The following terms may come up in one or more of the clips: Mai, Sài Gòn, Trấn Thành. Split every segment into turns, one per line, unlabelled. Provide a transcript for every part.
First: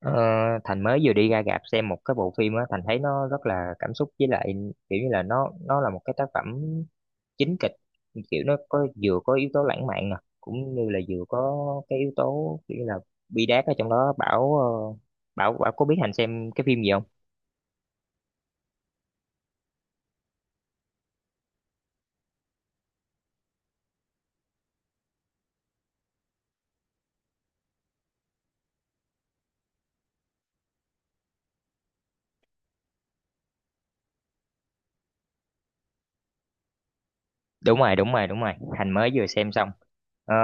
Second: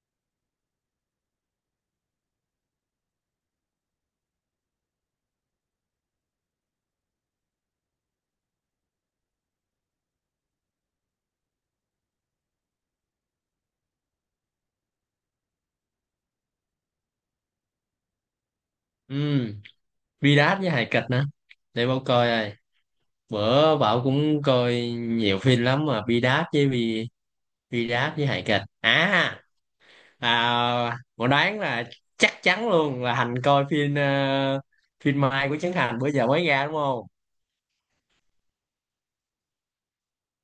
Ờ, Thành mới vừa đi ra rạp xem một cái bộ phim á, Thành thấy nó rất là cảm xúc. Với lại kiểu như là nó là một cái tác phẩm chính kịch, kiểu nó có vừa có yếu tố lãng mạn nè cũng như là vừa có cái yếu tố kiểu như là bi đát ở trong đó. Bảo, ờ, Bảo có biết Thành xem cái phim gì không?
ừ Virat với hài kịch nữa, để bảo coi ai. Bữa bảo cũng coi nhiều phim lắm mà Virat với hài kịch à? À, bảo đoán là chắc chắn luôn là Hành coi phim phim Mai của Trấn Thành bữa giờ mới ra đúng không?
Đúng rồi, đúng rồi, đúng rồi. Thành mới vừa xem xong, ờ,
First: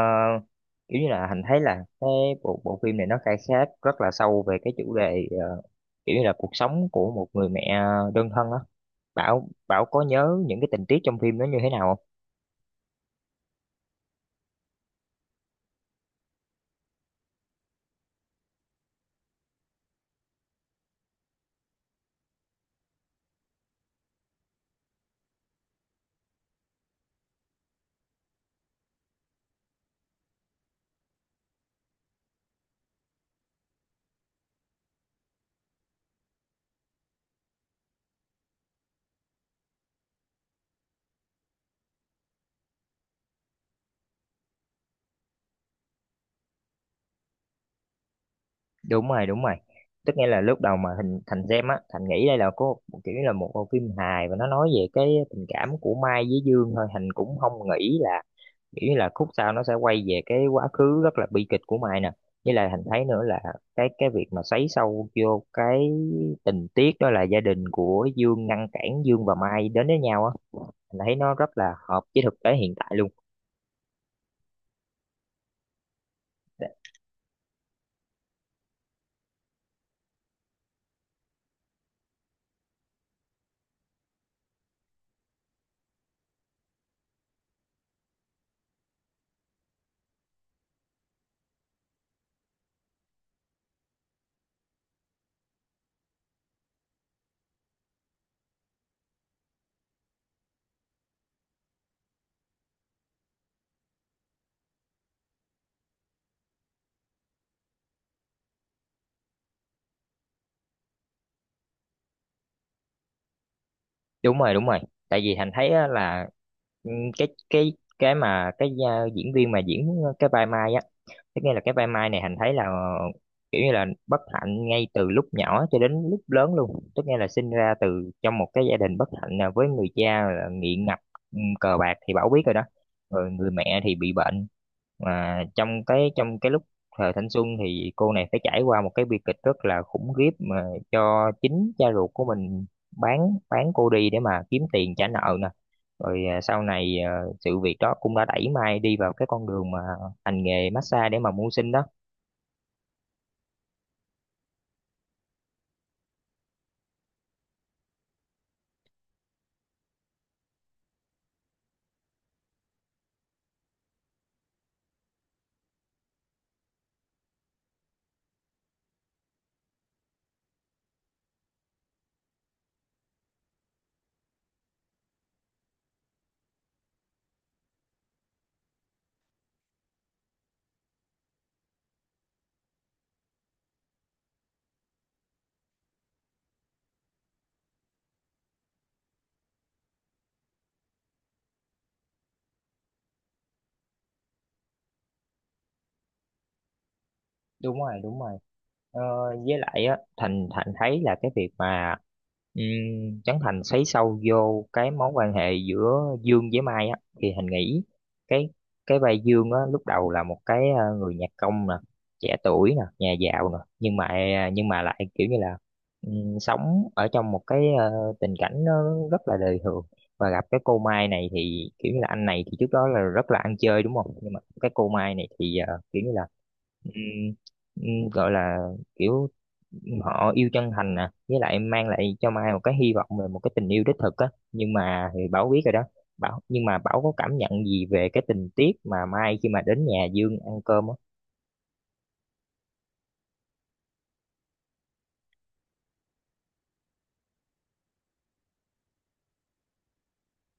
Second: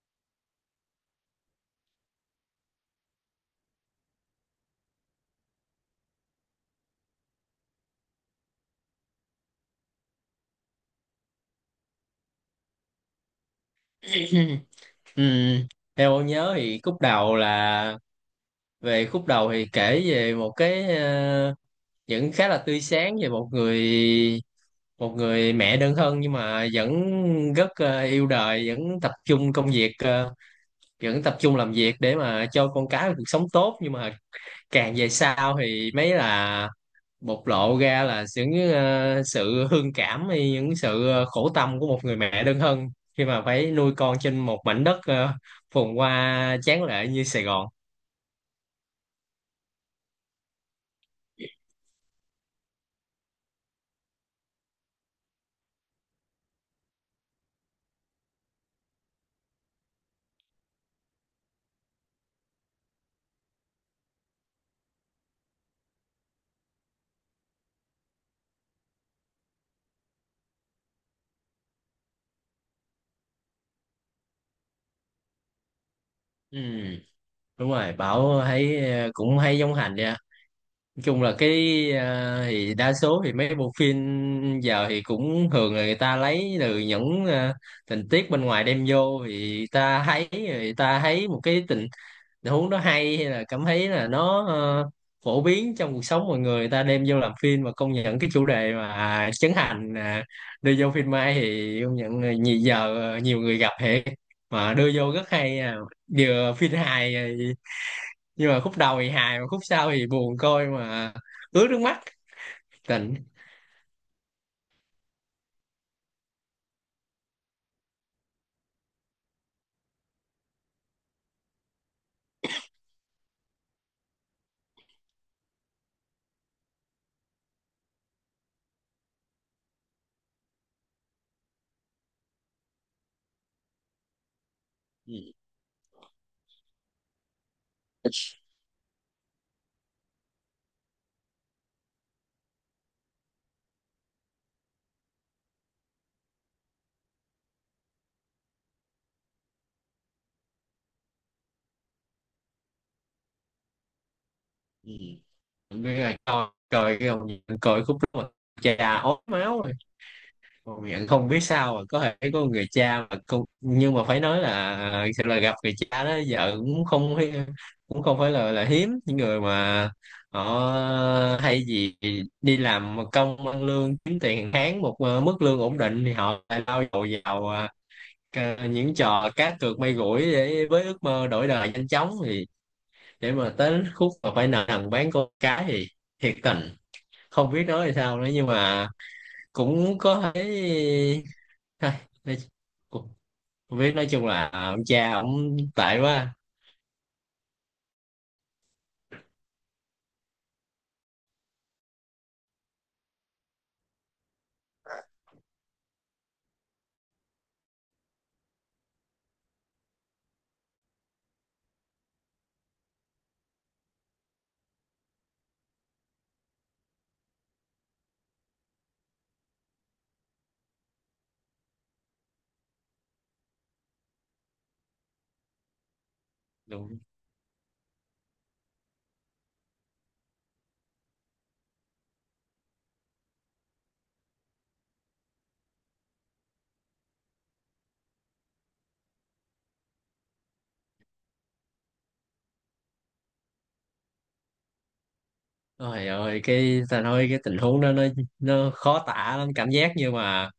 kiểu như là Thành thấy là cái bộ bộ phim này nó khai thác rất là sâu về cái chủ đề, kiểu như là cuộc sống của một người mẹ đơn thân á. Bảo Bảo có nhớ những cái tình tiết trong phim nó như thế nào không?
Ừ. Theo bảo nhớ thì khúc đầu là khúc đầu thì kể về một cái vẫn khá là tươi sáng về một người mẹ đơn thân nhưng mà vẫn rất yêu đời, vẫn tập trung công việc, vẫn tập trung làm việc để mà cho con cái một cuộc sống tốt. Nhưng mà càng về sau thì mấy là bộc lộ ra là những sự hương cảm hay những sự khổ tâm của một người mẹ đơn thân khi mà phải nuôi con trên một mảnh đất phồn hoa tráng lệ như Sài Gòn.
Đúng rồi, đúng rồi. Tức nghĩa là lúc đầu mà Thành Thành xem á, Thành nghĩ đây là có kiểu như là một bộ phim hài và nó nói về cái tình cảm của Mai với Dương thôi, Thành cũng không nghĩ là nghĩ là khúc sau nó sẽ quay về cái quá khứ rất là bi kịch của Mai nè. Với lại Thành thấy nữa là cái việc mà xoáy sâu vô cái tình tiết đó là gia đình của Dương ngăn cản Dương và Mai đến với nhau á, Thành thấy nó rất là hợp với thực tế hiện tại luôn.
Ừ,
Dạ,
đúng rồi, Bảo thấy cũng hay giống Hành đi. Nói chung là cái à, thì đa số thì mấy bộ phim giờ thì cũng thường là người ta lấy từ những à, tình tiết bên ngoài đem vô, thì ta thấy người ta thấy một cái tình tình huống đó hay, hay là cảm thấy là nó phổ biến trong cuộc sống mọi người, người ta đem vô làm phim. Và công nhận cái chủ đề mà Trấn Thành à, đưa vô phim Mai thì công nhận là nhiều giờ nhiều người gặp hệ mà đưa vô rất hay à. Vừa phim hài nhưng mà khúc đầu thì hài mà khúc sau thì buồn, coi mà ướt nước mắt tình.
đúng rồi, đúng rồi. Tại vì Thành thấy á là, ừ, cái cái cái mà cái diễn viên mà diễn cái vai Mai á. Thế nghĩa là cái vai Mai này Hành thấy là kiểu như là bất hạnh ngay từ lúc nhỏ cho đến lúc lớn luôn. Tức nghĩa là sinh ra từ trong một cái gia đình bất hạnh là với người cha là nghiện ngập, cờ bạc thì Bảo biết rồi đó. Rồi người mẹ thì bị bệnh.
Ừ,
Mà trong cái lúc thời thanh xuân thì cô này phải trải qua một cái bi kịch rất là khủng khiếp, mà cho chính cha ruột của mình bán bán cô đi để mà kiếm tiền trả nợ nè. Rồi sau này sự việc đó cũng đã đẩy Mai đi vào cái con đường mà hành nghề massage để mà mưu sinh đó.
ừ. Biết rồi, coi coi cái ông, coi khúc đó mà cha ốm máu rồi, ông nhận không biết sao mà có thể có người cha mà con, nhưng mà phải nói là thật là gặp người cha đó. Giờ cũng không cũng không phải là hiếm những người mà họ hay gì đi làm công ăn lương kiếm tiền hàng tháng một mức lương ổn định, thì họ lại lao đầu vào à, những trò cá cược may rủi để với ước mơ đổi đời nhanh chóng, thì để mà tới khúc mà phải nợ nần bán con cái thì thiệt tình không biết nói thì sao nữa. Nhưng mà cũng có thấy. Thôi, nói- cũng không biết, nói chung là ông cha ông tệ quá.
Đúng rồi, đúng rồi. Ờ, với lại á Thành Thành thấy là cái việc mà, Trấn Thành xoáy sâu vô cái mối quan hệ giữa Dương với Mai á, thì Thành nghĩ cái cái vai Dương á lúc đầu là một cái, người nhạc công nè, trẻ tuổi nè, nhà giàu nè, nhưng mà lại kiểu như là, sống ở trong một cái, tình cảnh nó rất là đời thường, và gặp cái cô Mai này thì kiểu như là anh này thì trước đó là rất là ăn chơi đúng không, nhưng mà cái cô Mai này thì, kiểu như là,
Đúng.
ừm, gọi là kiểu họ yêu chân thành nè, với lại mang lại cho Mai một cái hy vọng về một cái tình yêu đích thực á, nhưng mà thì Bảo biết rồi đó. Bảo, nhưng mà Bảo có cảm nhận gì về cái tình tiết mà Mai khi mà đến nhà Dương ăn cơm á?
Ôi ơi, cái ta nói cái tình huống đó nó khó tả lắm, cảm giác như mà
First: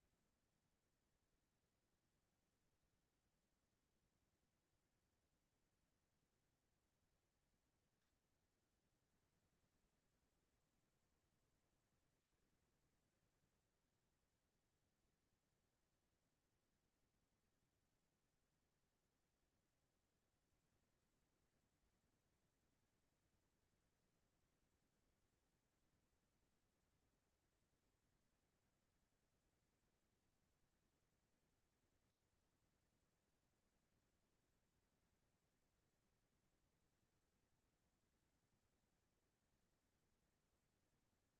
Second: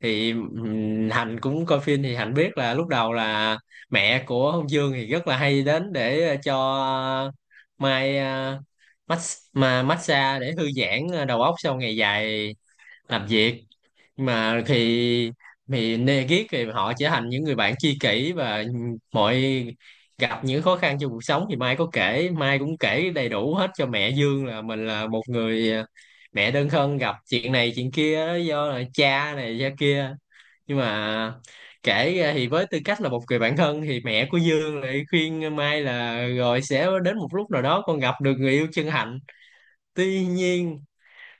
thì Hạnh cũng coi phim thì Hạnh biết là lúc đầu là mẹ của Hồng Dương thì rất là hay đến để cho Mai mà massage để thư giãn đầu óc sau ngày dài làm việc. Nhưng mà thì nê ghét thì họ trở thành những người bạn tri kỷ, và mọi gặp những khó khăn trong cuộc sống thì Mai cũng kể đầy đủ hết cho mẹ Dương là mình là một người mẹ đơn thân gặp chuyện này chuyện kia do là cha này cha kia. Nhưng mà kể ra thì với tư cách là một người bạn thân thì mẹ của Dương lại khuyên Mai là rồi sẽ đến một lúc nào đó con gặp được người yêu chân thành. Tuy nhiên,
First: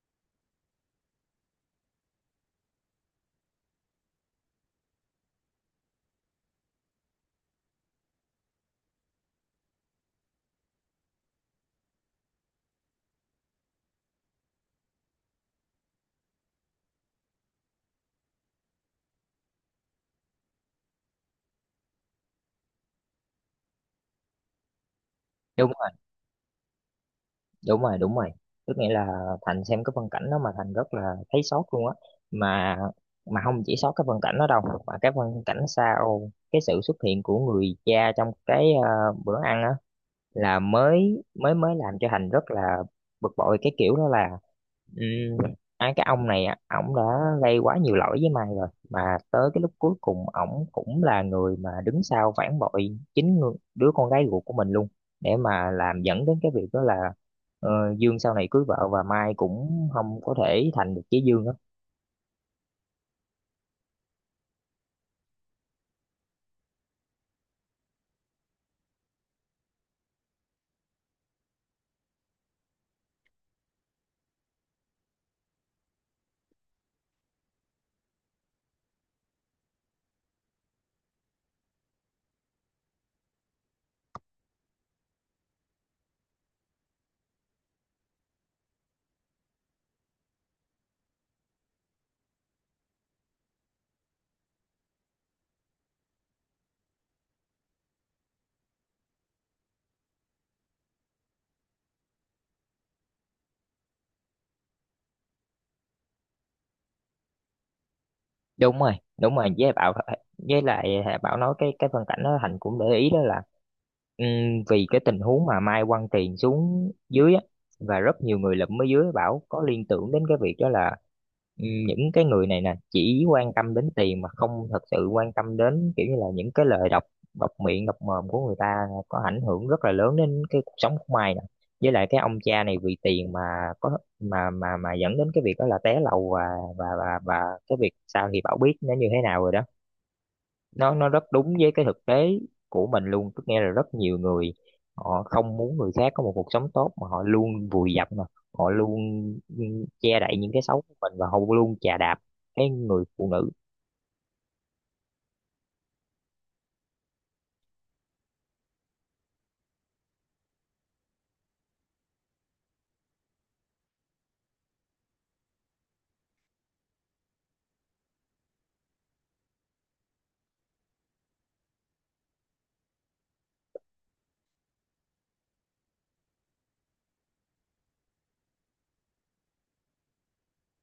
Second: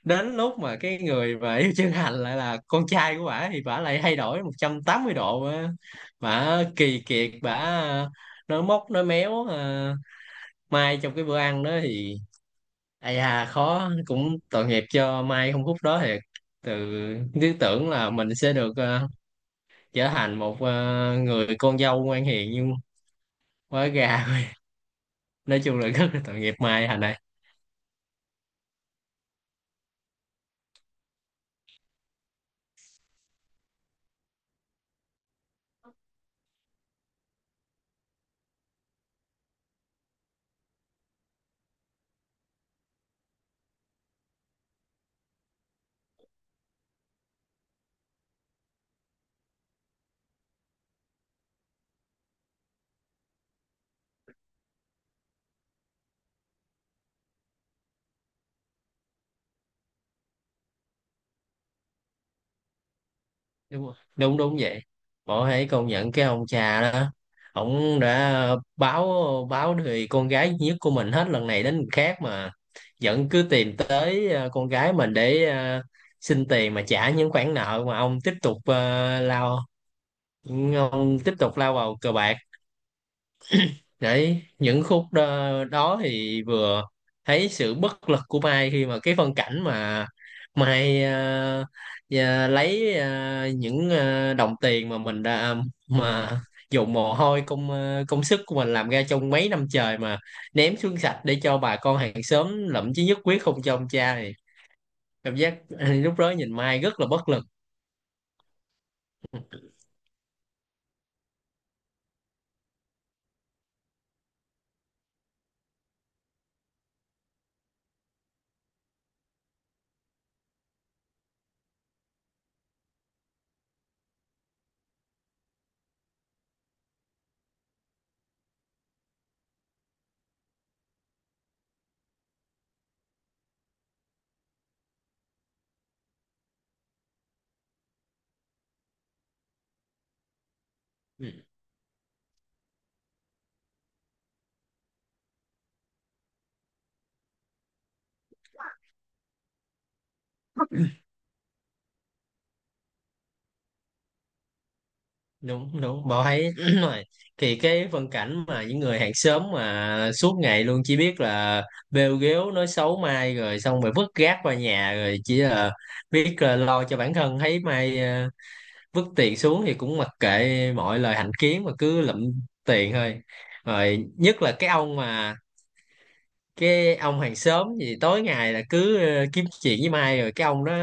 đến lúc mà cái người mà yêu chân hạnh lại là con trai của bả thì bả lại thay đổi 180 độ á. Bả kỳ kiệt, bả nói móc nói méo à. Mai trong cái bữa ăn đó thì ai à khó cũng tội nghiệp cho Mai không, phút đó thì từ cứ tưởng là mình sẽ được trở thành một người con dâu ngoan hiền, nhưng quá gà nói
Đúng
chung là
rồi,
rất là tội nghiệp Mai, Thành này.
đúng rồi, đúng rồi. Tức nghĩa là Thành xem cái phân cảnh đó mà Thành rất là thấy sót luôn á, mà mà không chỉ sót cái phân cảnh đó đâu, mà cái phân cảnh sau cái sự xuất hiện của người cha trong cái, bữa ăn á, là mới mới mới làm cho Thành rất là bực bội. Cái kiểu đó là, ừ, ai cái ông này á, ổng đã gây quá nhiều lỗi với mày rồi mà tới cái lúc cuối cùng ổng cũng là người mà đứng sau phản bội chính đứa con gái ruột của mình luôn, để mà làm dẫn đến cái việc đó là, ờ, Dương sau này cưới vợ và Mai cũng không có thể thành được với Dương á.
Đúng rồi. Đúng, đúng vậy, bỏ hãy công nhận cái ông cha đó ổng đã báo báo thì con gái duy nhất của mình hết lần này đến lần khác mà vẫn cứ tìm tới con gái mình để xin tiền mà trả những khoản nợ mà ông tiếp tục lao vào cờ bạc. Đấy, những khúc đó, đó thì vừa thấy sự bất lực của Mai khi mà cái phân cảnh mà Mai lấy những đồng tiền mà mình đã mà dùng mồ hôi công sức của mình làm ra trong mấy năm trời mà ném xuống sạch để cho bà con hàng xóm lậm chí nhất quyết không cho ông cha, thì cảm giác lúc đó nhìn Mai rất là bất lực.
Đúng rồi, đúng rồi, với Bảo, với lại Bảo nói cái phân cảnh đó Thành cũng để ý đó là, Ừm, vì cái tình huống mà Mai quăng tiền xuống dưới á, và rất nhiều người lụm ở dưới, bảo có liên tưởng đến cái việc đó là, những cái người này nè chỉ quan tâm đến tiền mà không thật sự quan tâm đến, kiểu như là những cái lời độc độc miệng độc mồm của người ta có ảnh hưởng rất là lớn đến cái cuộc sống của Mai nè. Với lại cái ông cha này vì tiền mà có mà dẫn đến cái việc đó là té lầu, và và cái việc sau thì Bảo biết nó như thế nào rồi đó. Nó rất
Ừ.
đúng với cái thực tế của mình luôn. Tức nghe là rất nhiều người họ không muốn người khác có một cuộc sống tốt, mà họ luôn vùi dập, mà họ luôn, ừ, che đậy những cái xấu của mình, và họ luôn chà đạp cái người phụ nữ.
Đúng, đúng, bảo thấy rồi thì cái phân cảnh mà những người hàng xóm mà suốt ngày luôn chỉ biết là bêu ghéo nói xấu Mai rồi xong rồi vứt rác qua nhà rồi chỉ là biết là lo cho bản thân, thấy Mai vứt tiền xuống thì cũng mặc kệ mọi lời hành kiến mà cứ lụm tiền thôi. Rồi nhất là cái ông mà cái ông hàng xóm gì tối ngày là cứ kiếm chuyện với Mai rồi cái ông đó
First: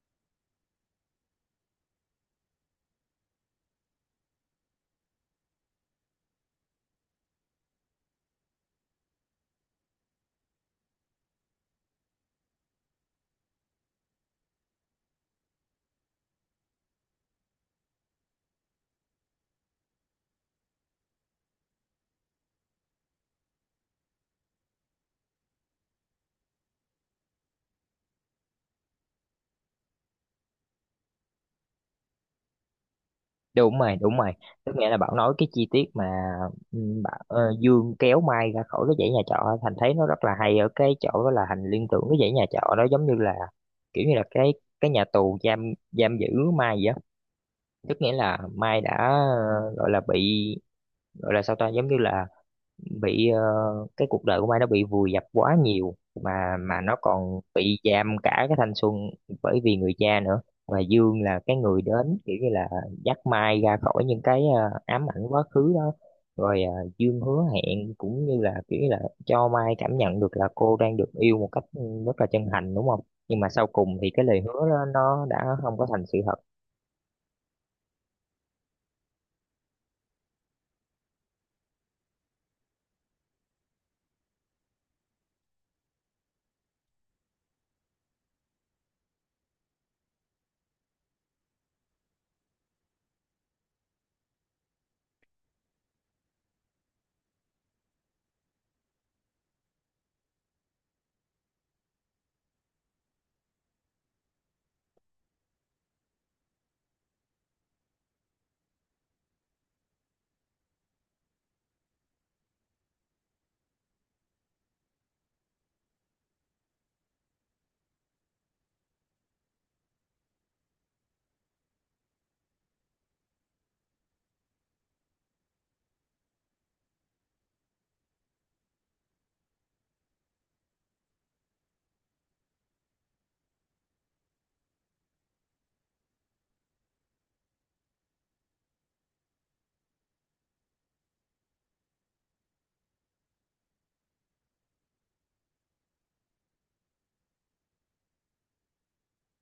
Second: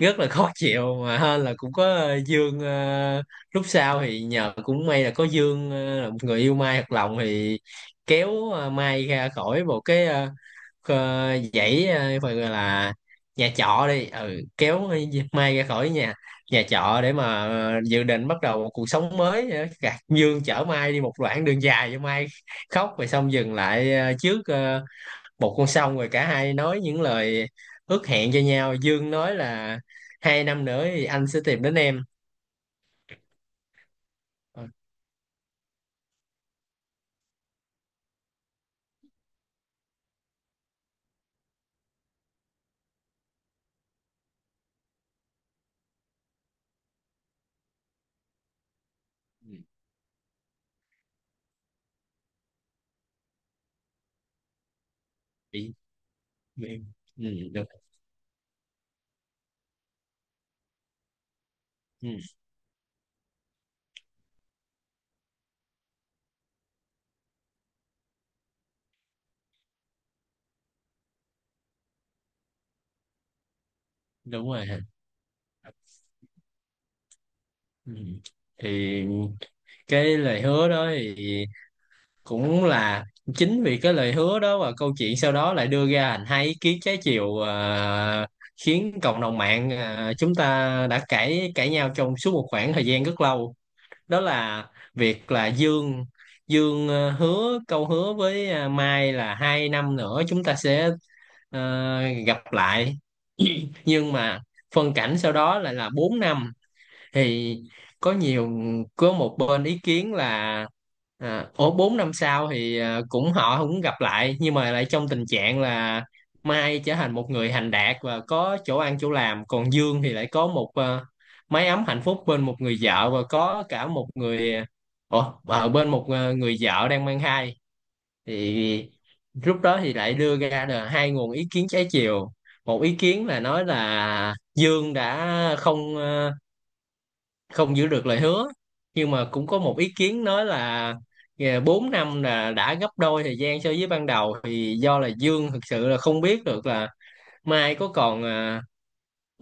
rất là khó chịu. Mà hên là cũng có Dương lúc sau thì nhờ cũng may là có Dương là một người yêu Mai thật lòng, thì kéo Mai ra khỏi một cái dãy phải gọi là nhà trọ đi, ừ, kéo Mai ra khỏi nhà nhà trọ để mà dự định bắt đầu một cuộc sống mới. Ờ, Gạt Dương chở Mai đi một đoạn đường dài cho Mai khóc rồi xong dừng lại trước một con, xong rồi cả hai nói những lời ước hẹn cho nhau. Dương nói là 2 năm nữa thì anh sẽ tìm đến em.
Đúng rồi, đúng rồi.
Ờ,
Tức nghĩa là Bảo nói cái chi tiết mà, ừ, Dương kéo Mai ra khỏi cái dãy nhà trọ, Thành thấy nó rất là hay ở cái chỗ đó là Thành liên tưởng cái dãy nhà trọ đó giống như là kiểu như là cái nhà tù giam giam giữ Mai vậy á. Tức nghĩa là Mai đã,
ừ,
gọi là bị, gọi là sao ta, giống như là bị, cái cuộc đời của Mai nó bị vùi dập quá
bị,
nhiều, mà
bị,
nó
ừ,
còn
đúng,
bị giam cả cái thanh xuân bởi vì người cha nữa. Và Dương là cái người
ừ,
đến kiểu như là dắt Mai ra khỏi những cái, ám ảnh quá khứ đó, rồi Dương hứa hẹn cũng như là kiểu như là cho Mai cảm nhận được là cô đang được yêu một cách, rất là chân thành đúng không. Nhưng mà sau cùng thì cái lời
đúng rồi
hứa
hả?
đó, nó đã không có thành sự thật.
Ừ. Thì cái lời hứa đó thì cũng là, chính vì cái lời hứa đó và câu chuyện sau đó lại đưa ra thành hai ý kiến trái chiều à, khiến cộng đồng mạng à, chúng ta đã cãi cãi nhau trong suốt một khoảng thời gian rất lâu. Đó là việc là Dương Dương hứa câu hứa với Mai là 2 năm nữa chúng ta sẽ ờ, gặp lại, nhưng mà phân cảnh sau đó lại là 4 năm. Thì có nhiều, có một bên ý kiến là à, ổ 4 năm sau thì à, cũng họ cũng gặp lại nhưng mà lại trong tình trạng là Mai trở thành một người thành đạt và có chỗ ăn chỗ làm, còn Dương thì lại có một à, mái ấm hạnh phúc bên một người vợ và có cả một người à, Ủa, ở bên một à, người vợ đang mang thai. Thì lúc đó thì lại đưa ra là hai nguồn ý kiến trái chiều. Một ý kiến là nói là Dương đã không không giữ được lời hứa, nhưng mà cũng có một ý kiến nói là yeah, 4 năm là đã gấp đôi thời gian so với ban đầu, thì do là Dương thực sự là không biết được là Mai có còn à,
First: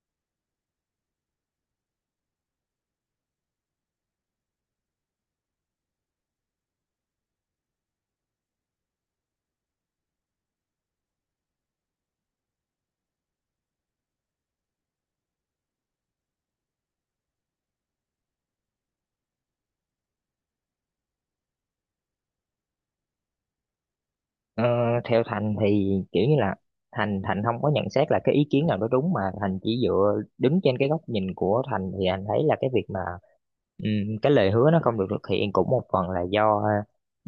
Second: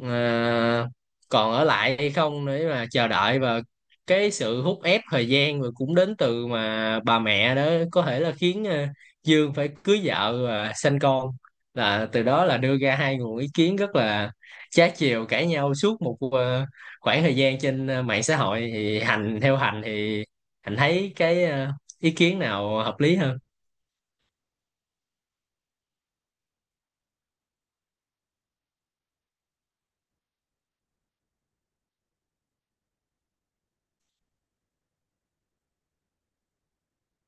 à, còn ở lại hay không để mà chờ đợi, và cái sự hút ép thời gian rồi cũng đến từ mà bà mẹ đó có thể là khiến à, Dương phải cưới vợ và sanh con. Là từ đó là đưa ra hai nguồn ý kiến rất là trái chiều, cãi nhau suốt một à, khoảng thời gian trên à, mạng xã hội. Thì Hành, theo Hành thì Hành thấy cái à, ý kiến nào hợp lý hơn?
Ờ, Theo Thành thì kiểu như là Thành Thành không có nhận xét là cái ý kiến nào đó đúng, mà Thành chỉ dựa đứng trên cái góc nhìn của Thành, thì anh thấy là cái việc mà, cái lời hứa nó không được thực hiện cũng một phần là do,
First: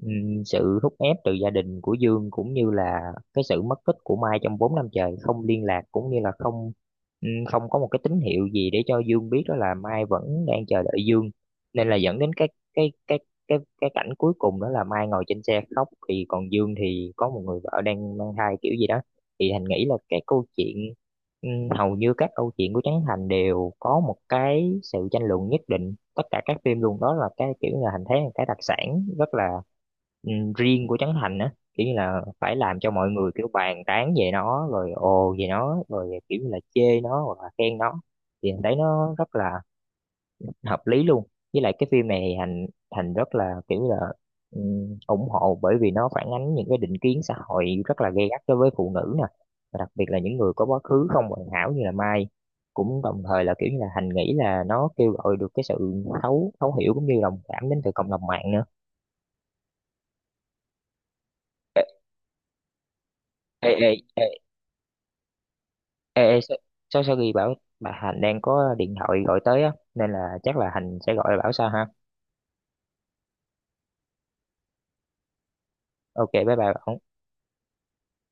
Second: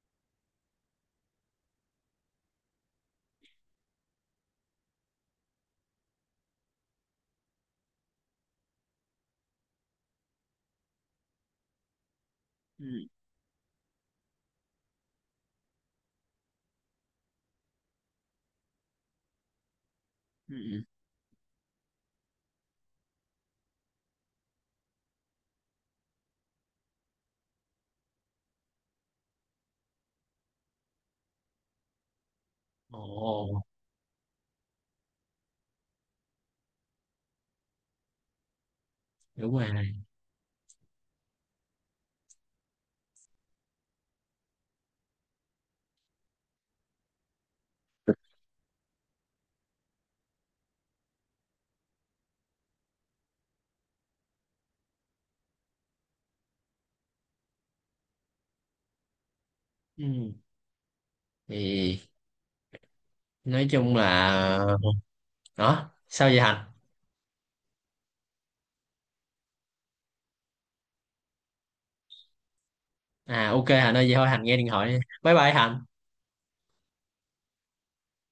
sự thúc ép từ gia đình của Dương, cũng như là cái sự mất tích của Mai trong 4 năm trời không liên lạc, cũng như là không, không có một cái tín hiệu gì để cho Dương biết đó là Mai vẫn đang chờ đợi Dương, nên là dẫn đến
Ừ.
cái cái cái cảnh cuối cùng đó là Mai ngồi trên xe khóc, thì còn Dương thì có một người vợ đang mang thai kiểu gì đó. Thì Thành nghĩ là cái câu
Ừ,
chuyện,
ừ.
ừ, hầu như các câu chuyện của Trấn Thành đều có một cái sự tranh luận nhất định, tất cả các phim luôn, đó là cái kiểu là Thành thấy là cái đặc sản rất là, ừ, riêng của Trấn Thành á, kiểu như là phải làm cho mọi người
Ồ,
kiểu bàn tán về nó rồi ồ về nó rồi kiểu như là chê nó hoặc là khen nó, thì Thành thấy nó rất là
đúng rồi.
hợp lý luôn. Với lại cái phim này thì thành thành rất là kiểu là, ủng hộ, bởi vì nó phản ánh những cái định kiến xã hội rất là gay gắt đối với phụ nữ nè, và đặc biệt là những người có quá khứ không hoàn hảo như là Mai, cũng đồng thời là kiểu như là Thành nghĩ là nó kêu gọi được cái sự thấu thấu hiểu cũng như đồng cảm đến từ cộng đồng mạng nữa.
Ừ. Thì nói
Ê, ê,
chung
ê,
là, đó
ê,
sao
ê
vậy
sao,
Hạnh?
sao sao ghi bảo, bà Hành đang có điện thoại gọi tới á, nên là chắc là Hành sẽ gọi bảo sao ha.
À ok Hạnh ơi, vậy thôi Hạnh nghe điện thoại đi. Bye bye Hạnh.
Ok, bye bye Bảo.